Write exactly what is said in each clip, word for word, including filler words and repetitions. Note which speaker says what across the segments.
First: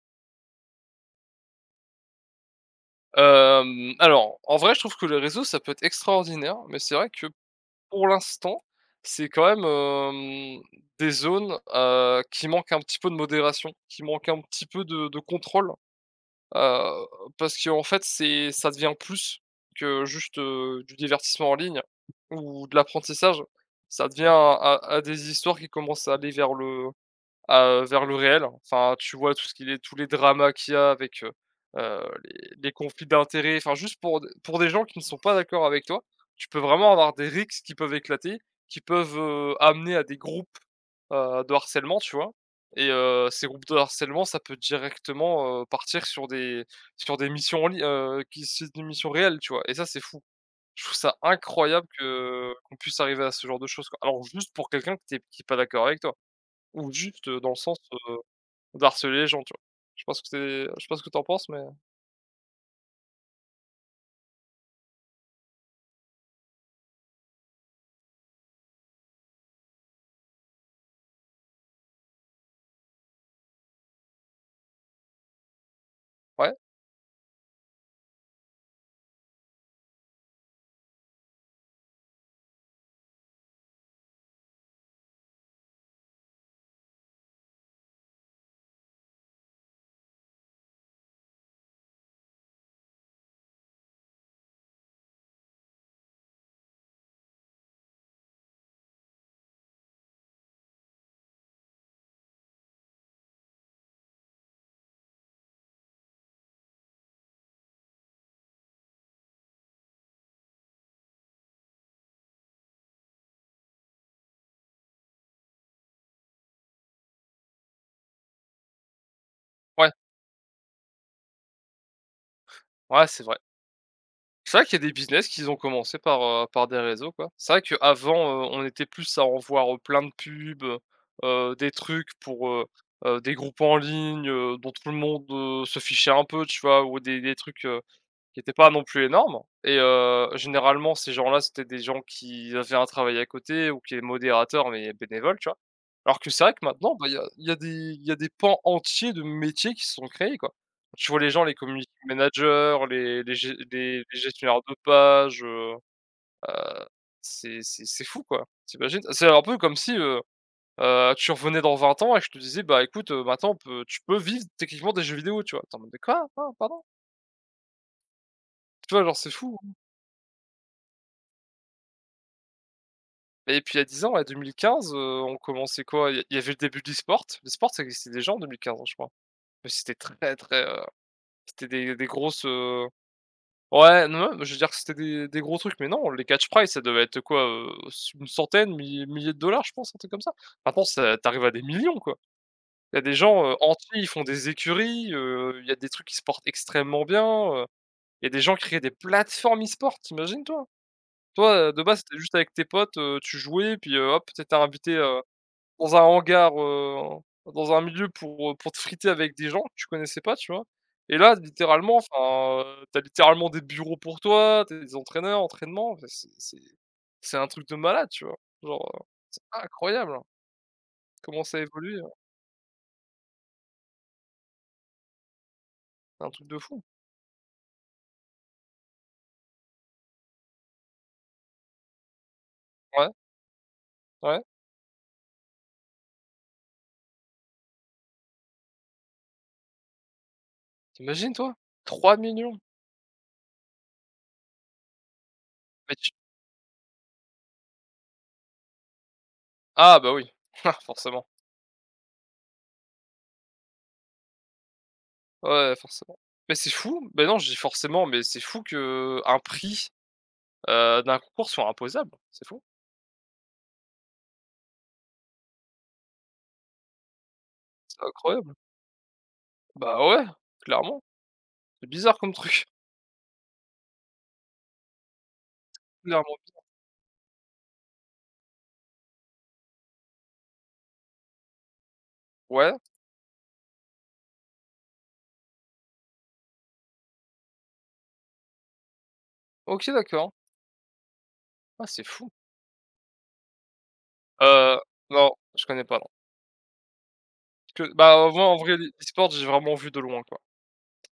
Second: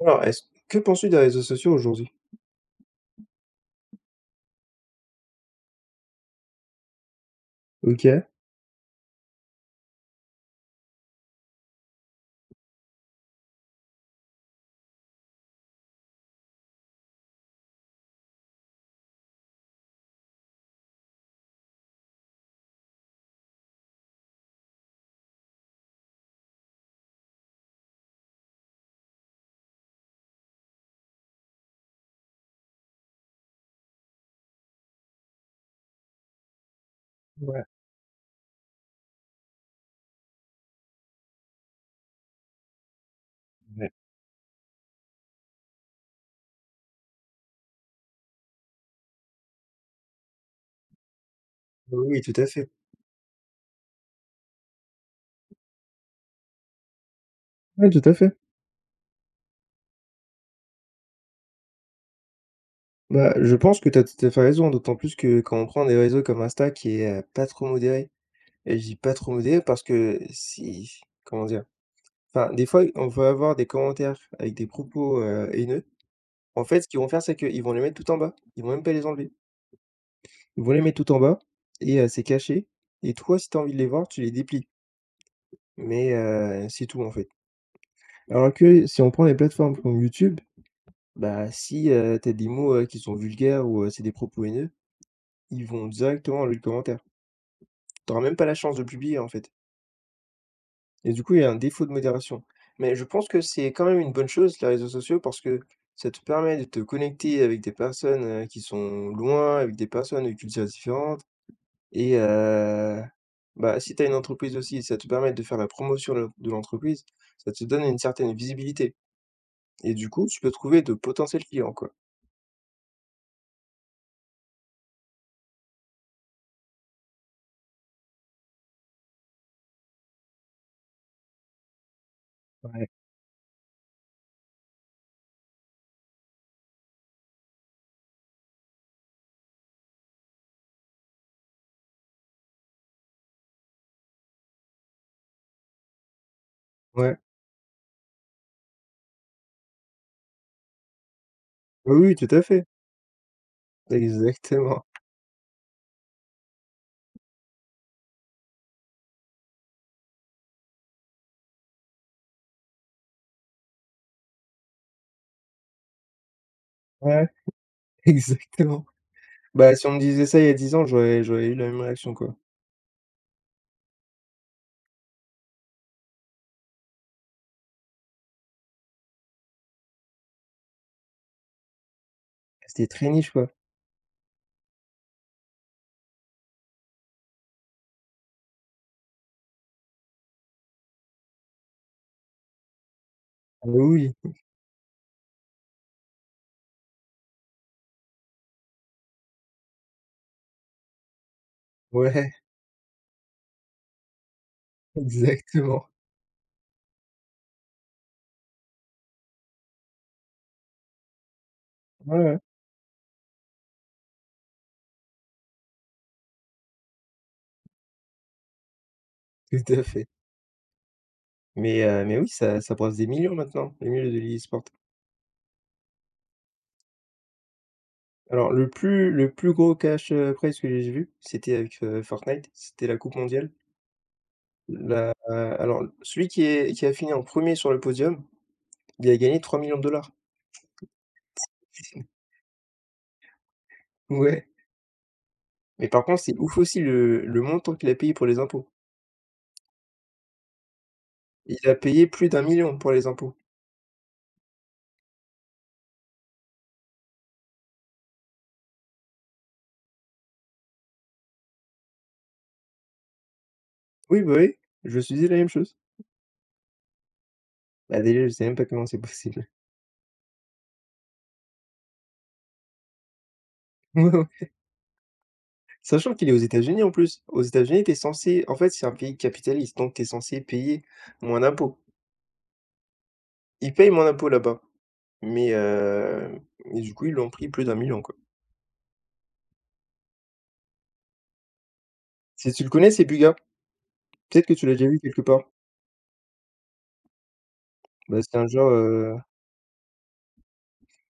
Speaker 1: Alors, est-ce que penses-tu des réseaux sociaux aujourd'hui?
Speaker 2: Hem, alors, en vrai, je trouve que les réseaux, ça peut être extraordinaire, mais c'est vrai que pour
Speaker 1: OK.
Speaker 2: l'instant, c'est quand même, hem, des zones, heu, qui manquent un petit peu de modération, qui manquent un petit peu de de contrôle, heu, parce qu'en fait, c'est ça devient plus que juste, heu, du divertissement en ligne ou de l'apprentissage. Ça devient à à des histoires qui commencent à aller vers le à, vers le réel. Enfin, tu vois tout ce qu'il est tous les dramas qu'il y a avec, heu heu, les les conflits d'intérêts, enfin juste pour d pour des gens qui ne sont pas d'accord avec toi, tu peux vraiment avoir des rixes
Speaker 1: Ouais,
Speaker 2: qui peuvent éclater, qui peuvent, heu, amener à des groupes, heu, de harcèlement, tu vois? Et heu, ces groupes de
Speaker 1: ouais.
Speaker 2: harcèlement, ça peut directement, heu, partir sur des sur des missions en li heu, qui si c'est des missions réelles, tu vois? Et ça, c'est fou. Je trouve ça incroyable
Speaker 1: Oui, tout à
Speaker 2: que
Speaker 1: fait.
Speaker 2: qu'on puisse arriver à ce genre de choses, quoi. Alors juste pour quelqu'un qui n'est pas d'accord avec toi ou juste, heu, dans le sens
Speaker 1: Ouais, tout à fait.
Speaker 2: d'harceler les gens, tu vois? Je pense que c'est je sais pas ce que tu en penses, mais
Speaker 1: Bah, je pense que tu as tout à fait raison, d'autant plus que quand on prend des réseaux comme Insta qui est, heu, pas trop modéré. Et je dis pas trop modéré parce que si comment dire? Enfin, des fois, on va avoir des commentaires avec des propos, heu, haineux.
Speaker 2: ouais,
Speaker 1: En fait, ce qu'ils vont faire, c'est qu'ils vont les mettre tout en bas. Ils vont même pas les enlever. Ils vont les mettre tout en bas et heu, c'est caché, et toi, si tu as envie de les voir, tu les déplies, mais heu, c'est tout, en fait. Alors que si on prend des plateformes comme YouTube, bah, si, heu, tu des mots, heu, qui sont vulgaires ou, heu, c'est des propos haineux, ils vont directement dans les commentaires. Tu même pas la chance de publier, en fait, et du coup, il y a un défaut de modération. Mais je pense que c'est quand même une bonne chose, les réseaux sociaux, parce que ça te permet de te connecter avec des personnes, heu, qui sont loin, avec des personnes de cultures différentes, et heu, bah, si t'as une entreprise aussi, ça te permet de faire la promotion de de l'entreprise, ça te donne une certaine visibilité,
Speaker 2: ouais,
Speaker 1: et du coup, tu peux trouver de potentiels clients, quoi.
Speaker 2: ouais, c'est vrai. C'est vrai qu'il y a des business qu'ils ont commencé par, heu, par des réseaux, quoi. C'est vrai qu'avant, heu, on était plus à en voir, heu, plein de pubs, heu heu, des trucs pour, heu
Speaker 1: Ouais.
Speaker 2: heu, des groupes en ligne, heu, dont tout le monde, heu, se fichait un peu, tu vois? Ou des des trucs, heu qui était pas non plus énorme et heu, généralement ces gens-là, c'était des gens qui avaient un travail à côté ou qui étaient modérateurs mais bénévoles, tu vois? Alors que c'est vrai que maintenant, bah, il y
Speaker 1: Ouais.
Speaker 2: a il y a des il y a des pans entiers de métiers qui se sont créés, quoi. Tu vois les gens, les community
Speaker 1: Oui, oui, tout à fait.
Speaker 2: managers, les les gé les les gestionnaires de
Speaker 1: Exactement.
Speaker 2: page, heu heu, c'est c'est c'est fou, quoi. T'imagines. C'est un peu comme si, heu heu, tu revenais dans vingt ans et que je te disais: «Bah, écoute, heu, maintenant on peut tu peux vivre techniquement des jeux vidéo», tu vois? Tu es en mode: «Mais quoi? Ah pardon?»
Speaker 1: Ouais, exactement.
Speaker 2: Tu vois? Genre c'est fou.
Speaker 1: Bah, si on me disait ça il y a dix ans, j'aurais j'aurais eu la même réaction, quoi.
Speaker 2: Et puis il y a dix ans, ouais, deux mille quinze heu, on commençait quoi? Il y il y avait le début de l'e-sport. L'e-sport, ça existait déjà en deux mille quinze, hein, je crois. Mais c'était très, très, heu, c'était des des grosses, heu
Speaker 1: C'était très niche, quoi.
Speaker 2: ouais, non, non, je veux dire que c'était des des gros trucs, mais non, les catch prize, ça devait être quoi, heu, une centaine, milli milliers de dollars, je pense, un truc comme ça. Maintenant, ça tu à des millions, quoi. Il y a des gens, heu,
Speaker 1: Ah bah,
Speaker 2: entiers, ils
Speaker 1: oui,
Speaker 2: font des écuries, heu, il y a des trucs qui se portent extrêmement bien, heu, il y a des gens qui créent des plateformes e-sport, tu toi? Toi, heu, de base, c'était
Speaker 1: ouais,
Speaker 2: juste avec tes potes, heu, tu jouais puis, heu, hop, t'étais invité, heu
Speaker 1: exactement.
Speaker 2: dans un hangar, heu, dans un milieu pour, heu, pour te friter avec des gens que tu connaissais pas, tu vois? Et là, littéralement,
Speaker 1: Ouais, ouais,
Speaker 2: enfin, heu, tu littéralement des bureaux pour toi, t'as des entraîneurs, entraînements, enfin, c'est c'est c'est un truc de malade, tu vois? Genre, heu, c'est
Speaker 1: tout à fait.
Speaker 2: incroyable, hein, comment ça
Speaker 1: Mais
Speaker 2: évolue, heu,
Speaker 1: heu, mais oui, ça ça brasse des millions maintenant, les millions de l'e-sport.
Speaker 2: c'est un truc de fou.
Speaker 1: Alors le plus le plus gros cash, heu, prize que j'ai vu, c'était avec, heu, Fortnite, c'était la
Speaker 2: Ouais,
Speaker 1: coupe mondiale.
Speaker 2: ouais,
Speaker 1: La euh, alors celui qui est qui a fini en premier sur le podium, il a gagné trois millions de dollars.
Speaker 2: t'imagines toi? Trois millions.
Speaker 1: Ouais, mais
Speaker 2: Mais
Speaker 1: par
Speaker 2: tu
Speaker 1: contre, c'est ouf aussi le le montant qu'il a payé pour les impôts.
Speaker 2: ah bah oui, ah, forcément.
Speaker 1: Il a payé plus d'un million pour les impôts.
Speaker 2: Ouais, ouais, forcément. Mais c'est fou, mais non, je dis forcément, mais c'est fou qu'un prix, heu, d'un concours soit imposable, c'est fou,
Speaker 1: Oui, bah, oui, je me suis dit la même chose.
Speaker 2: c'est
Speaker 1: Bah, déjà, je sais
Speaker 2: incroyable.
Speaker 1: même pas comment c'est possible.
Speaker 2: Bah ouais, clairement. C'est bizarre comme truc.
Speaker 1: Ouais, ouais, sachant
Speaker 2: Clairement.
Speaker 1: qu'il est aux États-Unis en plus. Aux États-Unis, t'es censé, en fait, c'est un pays capitaliste, donc t'es censé payer moins d'impôts.
Speaker 2: Ouais,
Speaker 1: Il paye moins d'impôts là-bas, mais heu, mais du coup, ils l'ont pris plus d'un million, quoi.
Speaker 2: OK, d'accord. Ah, c'est fou.
Speaker 1: Si tu le connais, c'est Buga. Peut-être que tu l'as
Speaker 2: Heu,
Speaker 1: déjà vu quelque
Speaker 2: non,
Speaker 1: part.
Speaker 2: je connais pas, non. Parce que
Speaker 1: Bah,
Speaker 2: bah,
Speaker 1: c'est
Speaker 2: moi,
Speaker 1: un
Speaker 2: en
Speaker 1: genre,
Speaker 2: vrai, l'e
Speaker 1: heu
Speaker 2: sport j'ai vraiment vu de loin, quoi.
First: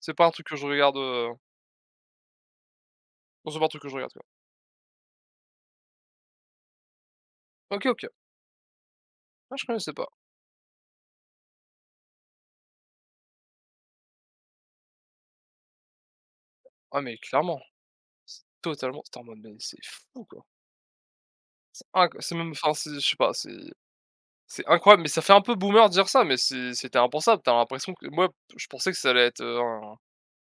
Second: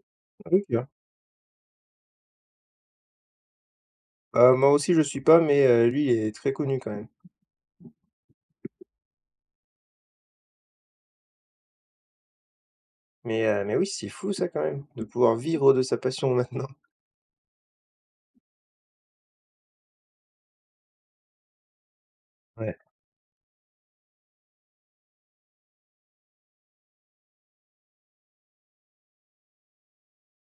Speaker 2: C'est pas un truc que je
Speaker 1: OK.
Speaker 2: regarde, heu, non, c'est pas un truc que je regarde, quoi.
Speaker 1: Bah, moi aussi, je suis pas, mais heu, lui, il est très connu quand même.
Speaker 2: OK, OK. Ah, je connaissais pas.
Speaker 1: Mais heu, mais oui, c'est fou ça quand même de pouvoir vivre de sa passion maintenant.
Speaker 2: Ah, mais clairement, c'est totalement. C'est en mode, mais c'est fou, quoi. C'est inc c'est même enfin,
Speaker 1: Ouais,
Speaker 2: c'est je sais pas, c'est c'est incroyable, mais ça fait un peu boomer de dire ça, mais c'est c'était impensable. T'as l'impression que moi, je pensais que ça allait être, heu, un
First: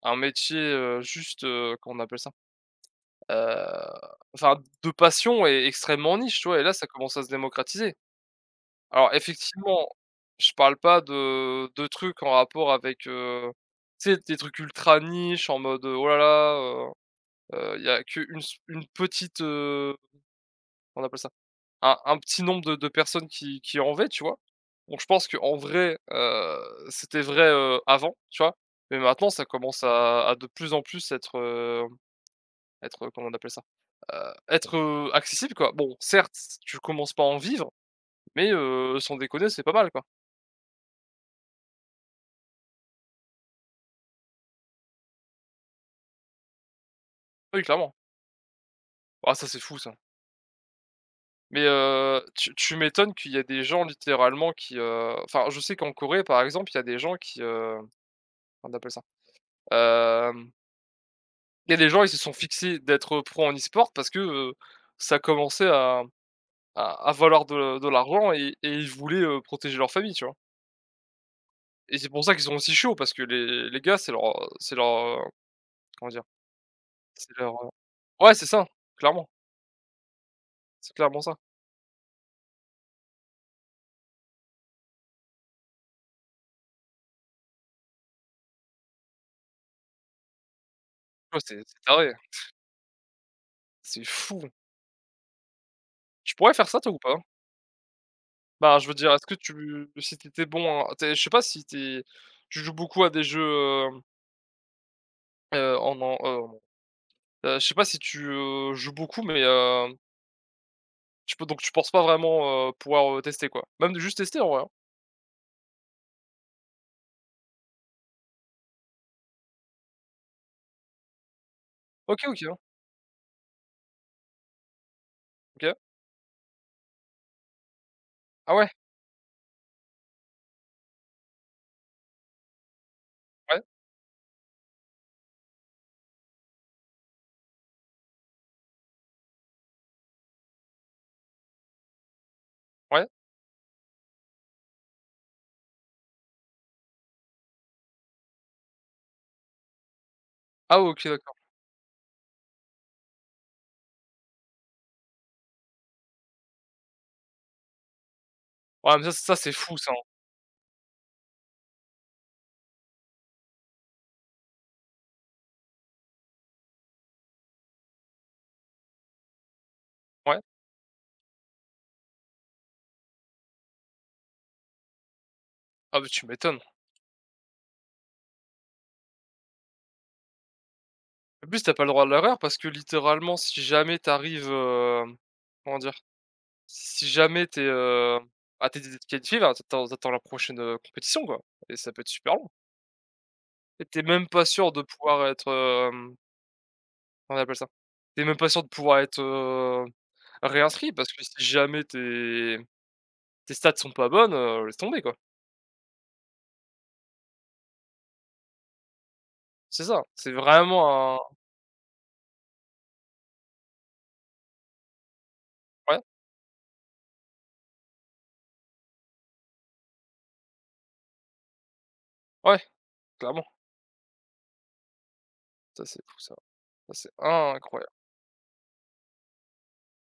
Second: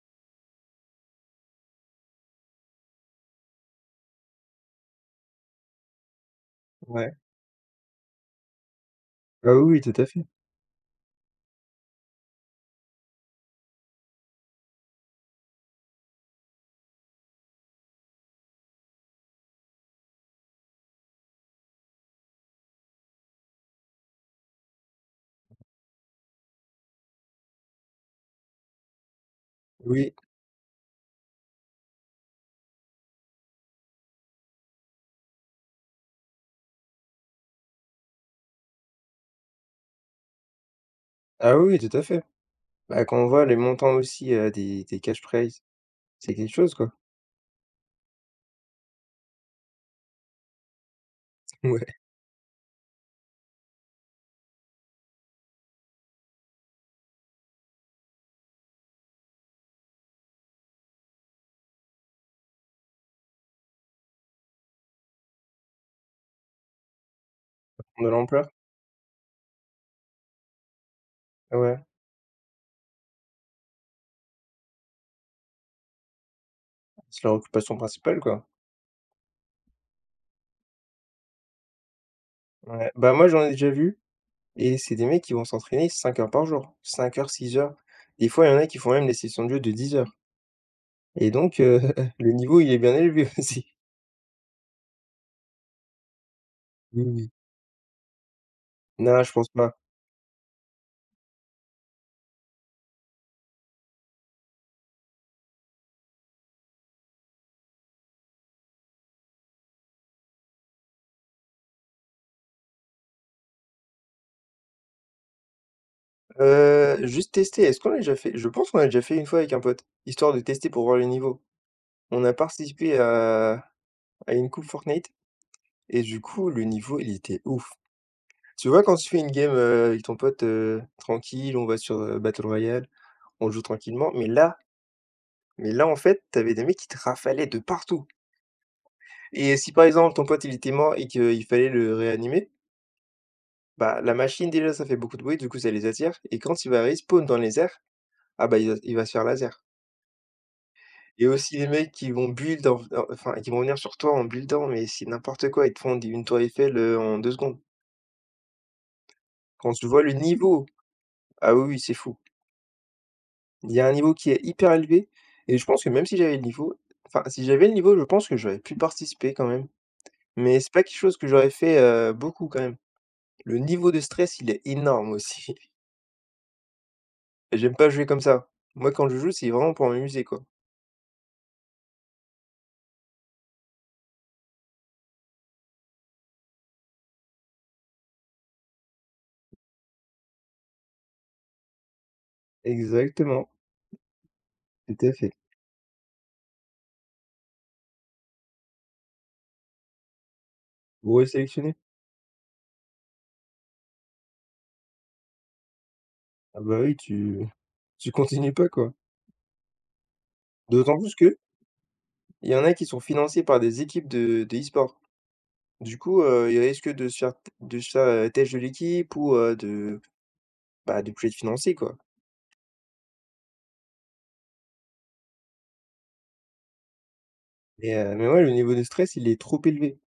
Speaker 2: un métier, heu, juste, heu, comment on appelle ça? Heu, enfin de passion et extrêmement niche, tu vois? Et là, ça
Speaker 1: ouais.
Speaker 2: commence à se démocratiser. Alors
Speaker 1: Ah oui, oui,
Speaker 2: effectivement,
Speaker 1: tout à fait.
Speaker 2: je parle pas de de trucs en rapport avec, heu, tu sais, des trucs ultra niche en mode, oh là là, il y a qu'une s une petite, heu, on appelle ça? Un un petit nombre de de personnes qui qui en veulent, tu vois? Donc je pense qu'en vrai, heu, c'était vrai, heu, avant, tu vois? Mais maintenant, ça commence
Speaker 1: Oui.
Speaker 2: à à de plus en plus être, heu, être, comment on appelle ça? Heu, être, heu, accessible quoi. Bon certes, tu commences pas à en vivre, mais heu, sans déconner, c'est pas mal quoi.
Speaker 1: Ah oui, oui, tout à fait. Bah, quand on voit les montants aussi, heu, des des cash prizes, c'est quelque chose, quoi.
Speaker 2: Oui clairement. Ah ça c'est fou ça. Mais
Speaker 1: Ouais,
Speaker 2: heu, tu tu m'étonnes qu'il y a des gens littéralement qui, heu enfin je sais qu'en Corée par exemple, il y a des gens qui, heu, comment on appelle ça? Hem, il y a des gens, ils se sont fixés d'être pro en e-sport parce que, heu, ça commençait à à à valoir de de
Speaker 1: de
Speaker 2: l'argent
Speaker 1: l'ampleur.
Speaker 2: et et ils voulaient, heu, protéger leur famille, tu vois?
Speaker 1: Ouais,
Speaker 2: Et c'est pour ça qu'ils sont aussi chauds parce que les les gars, c'est leur, c'est leur, heu, comment dire?
Speaker 1: c'est
Speaker 2: C'est
Speaker 1: leur
Speaker 2: leur,
Speaker 1: occupation principale,
Speaker 2: ouais,
Speaker 1: quoi.
Speaker 2: c'est ça, clairement. C'est clairement ça.
Speaker 1: Ouais. Bah, moi, j'en ai déjà vu, et c'est des mecs qui vont s'entraîner cinq heures par jour, cinq heures, six heures. Des fois, il y en a qui font même des sessions de jeu de dix heures, et
Speaker 2: Ouais, c'est
Speaker 1: donc
Speaker 2: c'est
Speaker 1: heu,
Speaker 2: taré,
Speaker 1: le niveau, il est bien élevé aussi.
Speaker 2: c'est fou. Tu pourrais faire ça toi ou
Speaker 1: Oui,
Speaker 2: pas?
Speaker 1: oui.
Speaker 2: Bah, je veux dire,
Speaker 1: Non,
Speaker 2: est-ce
Speaker 1: je
Speaker 2: que
Speaker 1: pense
Speaker 2: tu
Speaker 1: pas.
Speaker 2: si t'étais bon en tu je sais pas si t'es tu joues beaucoup à des jeux, hem, heu, en en, heu, heu, je sais pas si tu, heu, joues beaucoup mais heu, tu peux donc tu penses pas vraiment, heu, pouvoir, heu, tester quoi? Même de juste tester en vrai, hein?
Speaker 1: Heu, juste tester, est-ce qu'on l'a déjà fait? Je pense qu'on l'a déjà fait une fois avec un pote, histoire de tester pour voir le niveau. On
Speaker 2: OK,
Speaker 1: a
Speaker 2: OK, hein.
Speaker 1: participé à à une coupe Fortnite.
Speaker 2: OK.
Speaker 1: Et du coup, le niveau, il était ouf.
Speaker 2: Ah ouais?
Speaker 1: Tu vois, quand tu fais une game, heu, avec ton pote, heu, tranquille, on va sur, heu, Battle Royale, on joue
Speaker 2: Ouais,
Speaker 1: tranquillement, mais là, mais là, en fait, t'avais des mecs qui te rafalaient de partout, et si, par exemple, ton pote, il était mort et qu'il fallait le réanimer,
Speaker 2: ouais.
Speaker 1: bah, la machine, déjà, ça fait beaucoup de bruit, du coup, ça les attire, et quand il va respawn dans les airs, ah bah, il va il va se faire laser,
Speaker 2: Ah ouais, OK,
Speaker 1: et
Speaker 2: d'accord.
Speaker 1: aussi les mecs qui vont build en en enfin, qui vont venir sur toi en buildant, mais c'est n'importe quoi, ils te font des une tour Eiffel, heu, en deux secondes.
Speaker 2: Ouais, mais ça ça c'est
Speaker 1: Quand
Speaker 2: fou
Speaker 1: tu
Speaker 2: ça,
Speaker 1: vois
Speaker 2: hein?
Speaker 1: le niveau, ah oui, oui, c'est fou. Il y a un niveau qui est hyper élevé, et je pense que même si j'avais le niveau, enfin, si j'avais le niveau, je pense que j'aurais pu participer quand même.
Speaker 2: Ouais?
Speaker 1: Mais c'est pas quelque chose que j'aurais fait, heu, beaucoup quand même. Le niveau de stress, il est énorme aussi.
Speaker 2: Ah bah, tu m'étonnes.
Speaker 1: J'aime pas jouer comme ça. Moi, quand je joue, c'est vraiment pour m'amuser, quoi.
Speaker 2: En plus, t'as pas le droit à l'erreur parce que littéralement si jamais t'arrives arrives, comment dire? Si jamais t'es, es, ah tu es qualifié là, tu attends la prochaine, heu, compétition quoi et ça peut être super long
Speaker 1: Exactement,
Speaker 2: et tu même pas sûr de
Speaker 1: tout à
Speaker 2: pouvoir
Speaker 1: fait.
Speaker 2: être, hem, comment on appelle ça? T'es même pas sûr de pouvoir être, heu, réinscrit parce que si
Speaker 1: Resélectionner.
Speaker 2: jamais tes tes stats sont pas bonnes, heu, laisse tomber quoi.
Speaker 1: Ah bah oui, tu tu continues pas, quoi.
Speaker 2: C'est ça, c'est
Speaker 1: D'autant plus
Speaker 2: vraiment un
Speaker 1: que il y en a qui sont financés par des équipes de de e-sport. Du
Speaker 2: ouais,
Speaker 1: coup, heu, ils risquent de se faire t de se faire, heu, têche de l'équipe ou, heu, de, bah, de plus être financés, quoi.
Speaker 2: ouais, clairement. Ça c'est fou ça. Ça c'est incroyable.
Speaker 1: Et heu, mais ouais, le niveau de stress, il est trop élevé.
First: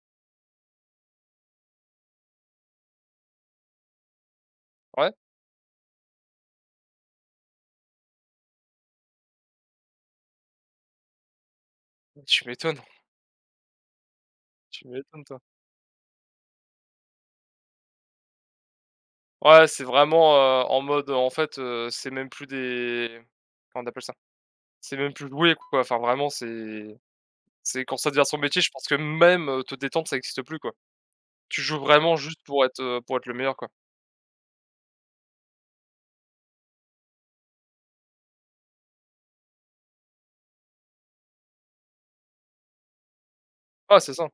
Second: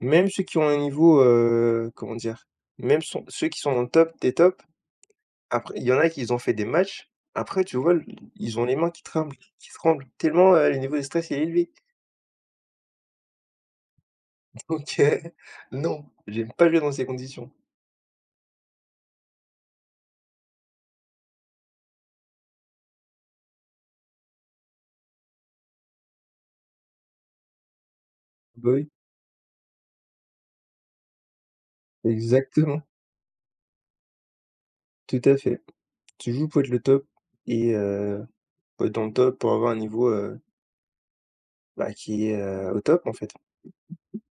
Speaker 1: Même ceux qui ont un niveau, heu, comment dire? Même sont ceux qui sont dans le top des tops,
Speaker 2: Ouais?
Speaker 1: après il y en a qui ils ont fait des matchs, après tu vois, l ils ont les mains qui tremblent qui tremblent tellement, heu, le niveau de stress il est élevé.
Speaker 2: Tu m'étonnes, tu
Speaker 1: Donc heu,
Speaker 2: m'étonnes toi.
Speaker 1: non, j'aime pas jouer dans ces conditions.
Speaker 2: Ouais, c'est vraiment, heu, en mode, en fait, heu, c'est même plus des comment on appelle ça? C'est même plus loué quoi, enfin vraiment c'est c'est quand ça devient son métier, je
Speaker 1: Bah
Speaker 2: pense
Speaker 1: oui,
Speaker 2: que même, heu, te détendre ça existe plus quoi. Tu joues vraiment juste pour être,
Speaker 1: exactement,
Speaker 2: heu, pour être le meilleur quoi.
Speaker 1: tout à fait. Tu joues pour être le top, et heu, pour être dans le top, pour avoir un niveau, heu, bah, qui est, heu, au top, en fait.
Speaker 2: Ah c'est ça,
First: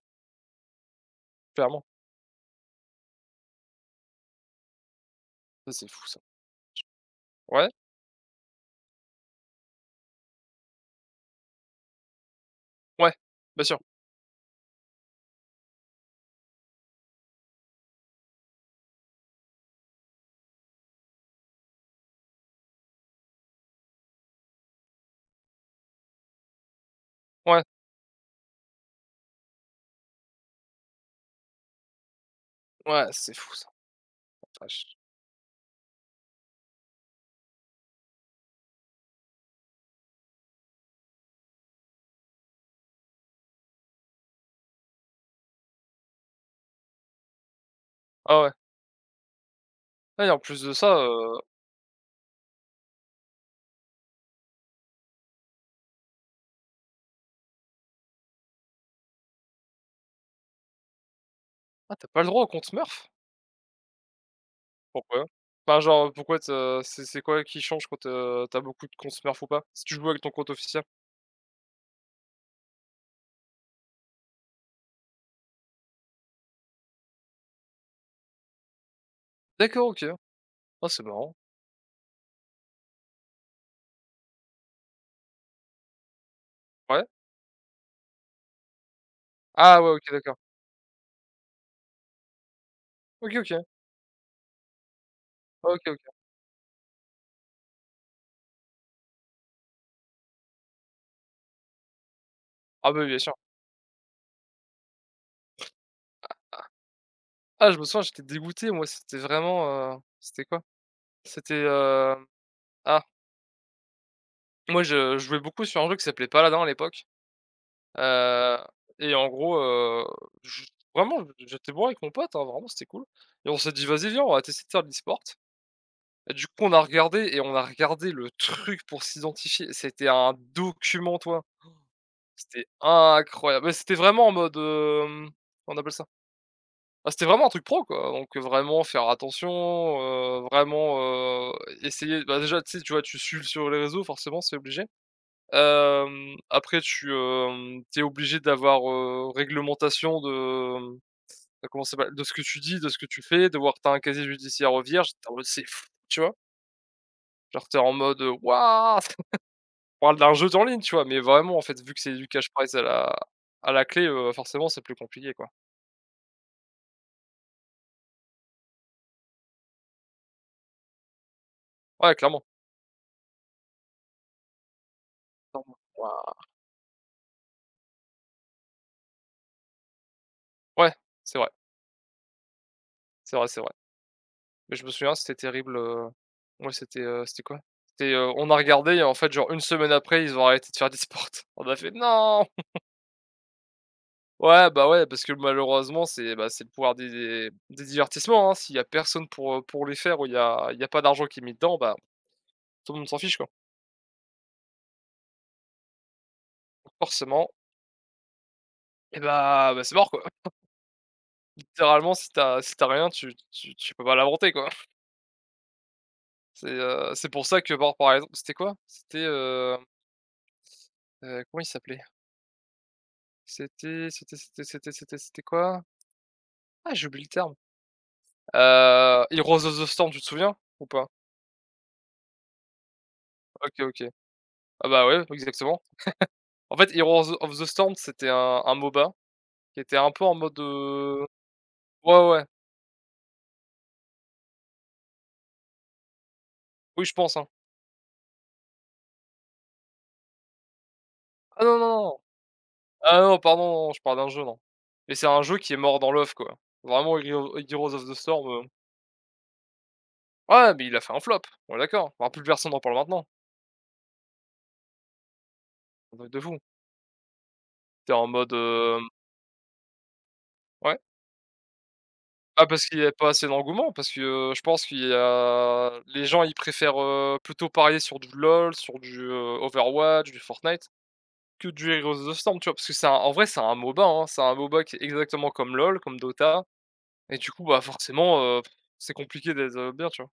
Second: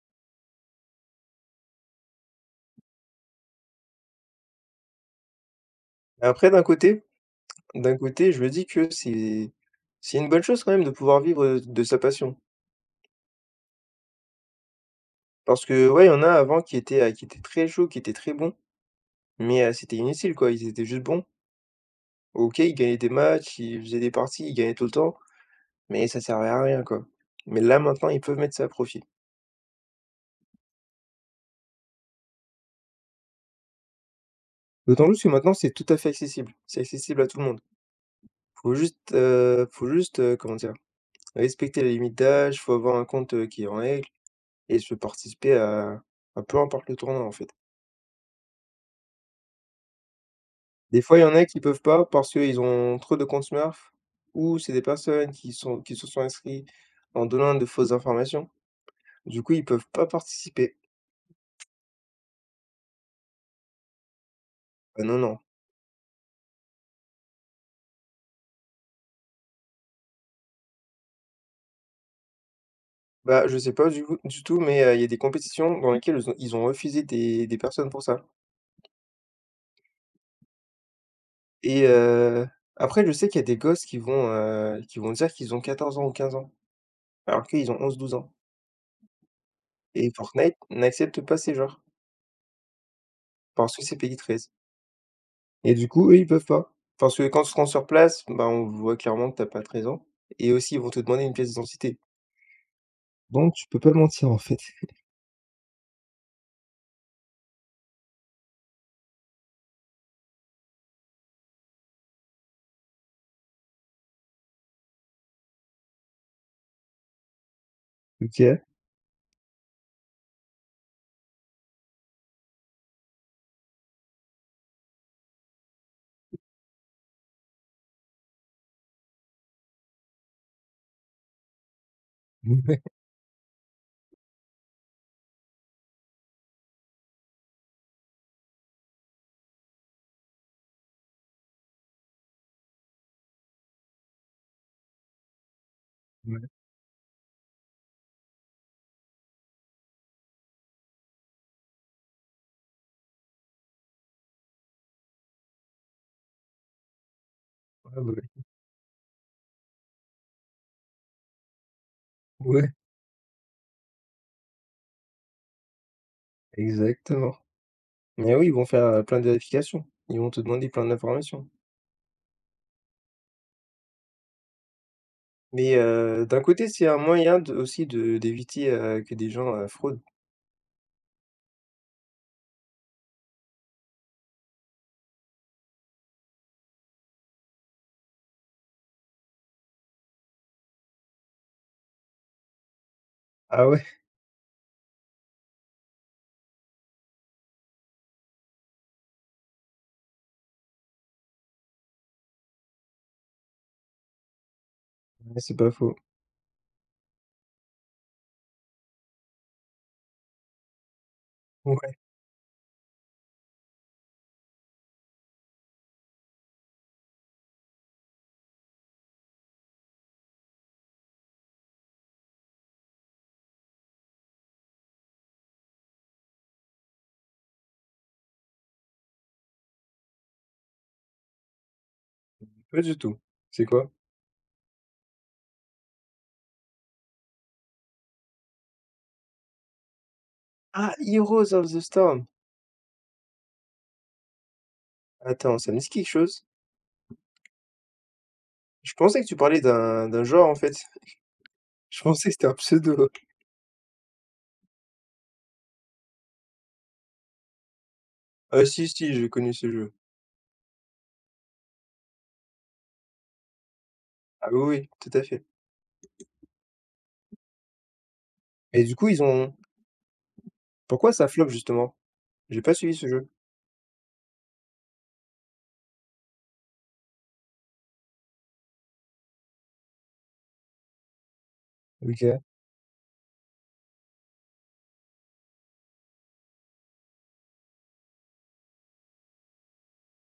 Speaker 2: clairement. Ça c'est fou ça.
Speaker 1: Après d'un côté
Speaker 2: Ouais,
Speaker 1: D'un côté, je me dis que c'est c'est une bonne chose quand même de pouvoir vivre, heu, de sa passion.
Speaker 2: ouais, bien sûr.
Speaker 1: Parce que ouais, il y en a avant qui étaient, heu, qui étaient très chauds, qui étaient très bons, mais heu, c'était inutile quoi, ils étaient juste bons. OK, ils gagnaient des matchs, ils faisaient des parties, ils gagnaient tout le temps, mais ça servait à rien quoi. Mais
Speaker 2: Ouais,
Speaker 1: là maintenant, ils peuvent mettre ça à profit.
Speaker 2: ouais, c'est fou ça, la vache.
Speaker 1: D'autant plus que maintenant, c'est tout à fait accessible. C'est accessible à tout le monde. Faut juste, heu, faut juste, heu, comment dire? Respecter la limite d'âge, faut avoir un compte, heu, qui est en règle, et se participer à à peu importe le tournoi en fait.
Speaker 2: Ah ouais. Ah et en plus de ça,
Speaker 1: Des fois, il y
Speaker 2: heu,
Speaker 1: en a qui peuvent pas parce qu'ils ont trop de comptes Smurf, ou c'est des personnes qui sont qui se sont inscrits en donnant de fausses informations. Du coup, ils peuvent pas participer.
Speaker 2: ah tu as pas le droit au compte Smurf?
Speaker 1: Ah non,
Speaker 2: Pourquoi?
Speaker 1: non.
Speaker 2: Enfin genre pourquoi tu as c'est c'est quoi qui change quand, heu, tu as beaucoup de comptes Smurf ou pas? Si tu joues avec ton compte officiel?
Speaker 1: Bah, je sais pas du coup du tout, mais, heu, il y a des compétitions dans lesquelles ils ont ils ont refusé des des personnes pour ça,
Speaker 2: D'accord OK. Ah c'est marrant.
Speaker 1: et heu, après je sais qu'il y a des gosses qui vont, heu, qui vont dire qu'ils ont quatorze ans ou quinze ans
Speaker 2: Ouais.
Speaker 1: alors qu'ils ont onze douze ans,
Speaker 2: Ah ouais OK
Speaker 1: et
Speaker 2: d'accord.
Speaker 1: Fortnite n'accepte pas ces genres
Speaker 2: OK, OK.
Speaker 1: parce que c'est PEGI treize.
Speaker 2: Ah
Speaker 1: Et
Speaker 2: OK,
Speaker 1: du coup, eux,
Speaker 2: OK.
Speaker 1: ils peuvent pas. Parce que quand tu te rends sur place, bah, on voit clairement que t'as pas treize ans, et aussi, ils vont te demander une pièce d'identité.
Speaker 2: Ah bah oui bien sûr.
Speaker 1: Donc tu peux pas mentir, en fait.
Speaker 2: Ah, je me souviens, j'étais dégoûté, moi, c'était vraiment, heu, c'était quoi? C'était, hem, ah, moi, je jouais beaucoup sur un jeu qui s'appelait Paladin à l'époque, heu
Speaker 1: OK.
Speaker 2: et en gros, heu, je vraiment, j'étais bon avec mon pote, hein, vraiment, c'était cool et on s'est dit: «Vas-y, viens, on va tester de faire de l'e-sport» et du coup, on a regardé et on a regardé le truc pour s'identifier. C'était un document, toi. C'était
Speaker 1: Ouais.
Speaker 2: incroyable. Mais c'était vraiment en mode, hem, on appelle ça? Ah, c'était vraiment un truc pro, quoi, donc vraiment faire attention, heu, vraiment, heu, essayer bah, déjà, tu sais, tu vois, tu suis sur les réseaux, forcément, c'est obligé. Hem,
Speaker 1: Ouais,
Speaker 2: après tu, es obligé d'avoir, heu, réglementation de, hem, comment ça s'appelle? De ce que tu dis, de ce que tu fais, devoir tu as un casier judiciaire, vierge, tu en mode: «C'est fou», tu vois? Genre, t'es en
Speaker 1: ouais,
Speaker 2: mode,
Speaker 1: ouais,
Speaker 2: «Waouh!» On parle d'un jeu en ligne, tu vois? Mais vraiment, en fait, vu que c'est du cash
Speaker 1: ouais, ouais,
Speaker 2: prize à la à la clé, heu, forcément, c'est plus compliqué, quoi.
Speaker 1: exactement. Mais oui, ils vont faire, heu, plein de vérifications. Ils vont te demander plein d'informations.
Speaker 2: Ouais, clairement,
Speaker 1: Mais
Speaker 2: clairement.
Speaker 1: heu, d'un côté, c'est un moyen de aussi de d'éviter, heu, que des gens, heu, fraudent.
Speaker 2: Ouais, c'est vrai, c'est vrai, c'est vrai. Mais je me souviens, c'était terrible, heu, ouais, c'était, heu, c'était quoi? C'était, heu, on a regardé et en fait, genre une semaine après, ils ont arrêté de faire des sports. On a fait: «Non!»
Speaker 1: Ah ouais?
Speaker 2: Ouais, bah, ouais, parce que malheureusement, c'est, bah, c'est le pouvoir des des des divertissements, hein. S'il y a personne pour, heu, pour les faire ou il y a il y a pas d'argent qui est mis dedans, bah, tout le monde s'en fiche, quoi.
Speaker 1: Ouais, c'est pas faux.
Speaker 2: Forcément et bah bah, c'est mort, quoi.
Speaker 1: Ouais,
Speaker 2: Littéralement, si t'as si t'as rien, tu tu tu peux pas l'inventer, quoi. C'est, heu, c'est pour ça que, par par exemple c'était quoi? C'était, heu heu, comment il s'appelait? C'était c'était c'était c'était c'était c'était quoi? Ah, j'ai oublié le terme. Heu, Heroes of the Storm, tu te souviens? Ou pas?
Speaker 1: pas du tout. C'est
Speaker 2: OK,
Speaker 1: quoi?
Speaker 2: OK. Ah bah, ouais, exactement. En fait, Heroes of the Storm, c'était un un MOBA qui était un peu en mode,
Speaker 1: Ah,
Speaker 2: heu
Speaker 1: Heroes of the Storm!
Speaker 2: ouais, ouais.
Speaker 1: Attends, ça me dit quelque chose.
Speaker 2: Oui, je pense, hein.
Speaker 1: Je pensais que tu parlais d'un d'un genre, en fait.
Speaker 2: Ah non, non,
Speaker 1: Je
Speaker 2: non.
Speaker 1: pensais que c'était un pseudo.
Speaker 2: Ah non, pardon, non, je parle d'un jeu, non. Mais c'est un jeu qui est mort dans l'œuf, quoi. Vraiment, Hero Heroes of the Storm,
Speaker 1: Ah
Speaker 2: heu
Speaker 1: si, si, je connais ce jeu.
Speaker 2: ouais, mais il a fait un flop, on est d'accord. Enfin, plus personne n'en parle maintenant,
Speaker 1: Ah oui, oui, tout à fait.
Speaker 2: un truc de fou. T'es en mode,
Speaker 1: Et du
Speaker 2: hem
Speaker 1: coup, ils ont
Speaker 2: ouais?
Speaker 1: pourquoi ça flop justement? J'ai
Speaker 2: Ah
Speaker 1: pas
Speaker 2: parce
Speaker 1: suivi
Speaker 2: qu'il y
Speaker 1: ce
Speaker 2: a
Speaker 1: jeu.
Speaker 2: pas assez d'engouement, parce que, heu, je pense qu'il y a les gens, ils préfèrent, heu, plutôt parier sur du LOL, sur du, heu, Overwatch, du Fortnite, que du Heroes of the
Speaker 1: OK.
Speaker 2: Storm, tu vois? Parce que c'est un en vrai, c'est un MOBA, hein, c'est un MOBA qui est exactement comme LOL, comme Dota et du coup, bah, forcément, heu, c'est compliqué d'être, heu, bien, tu vois?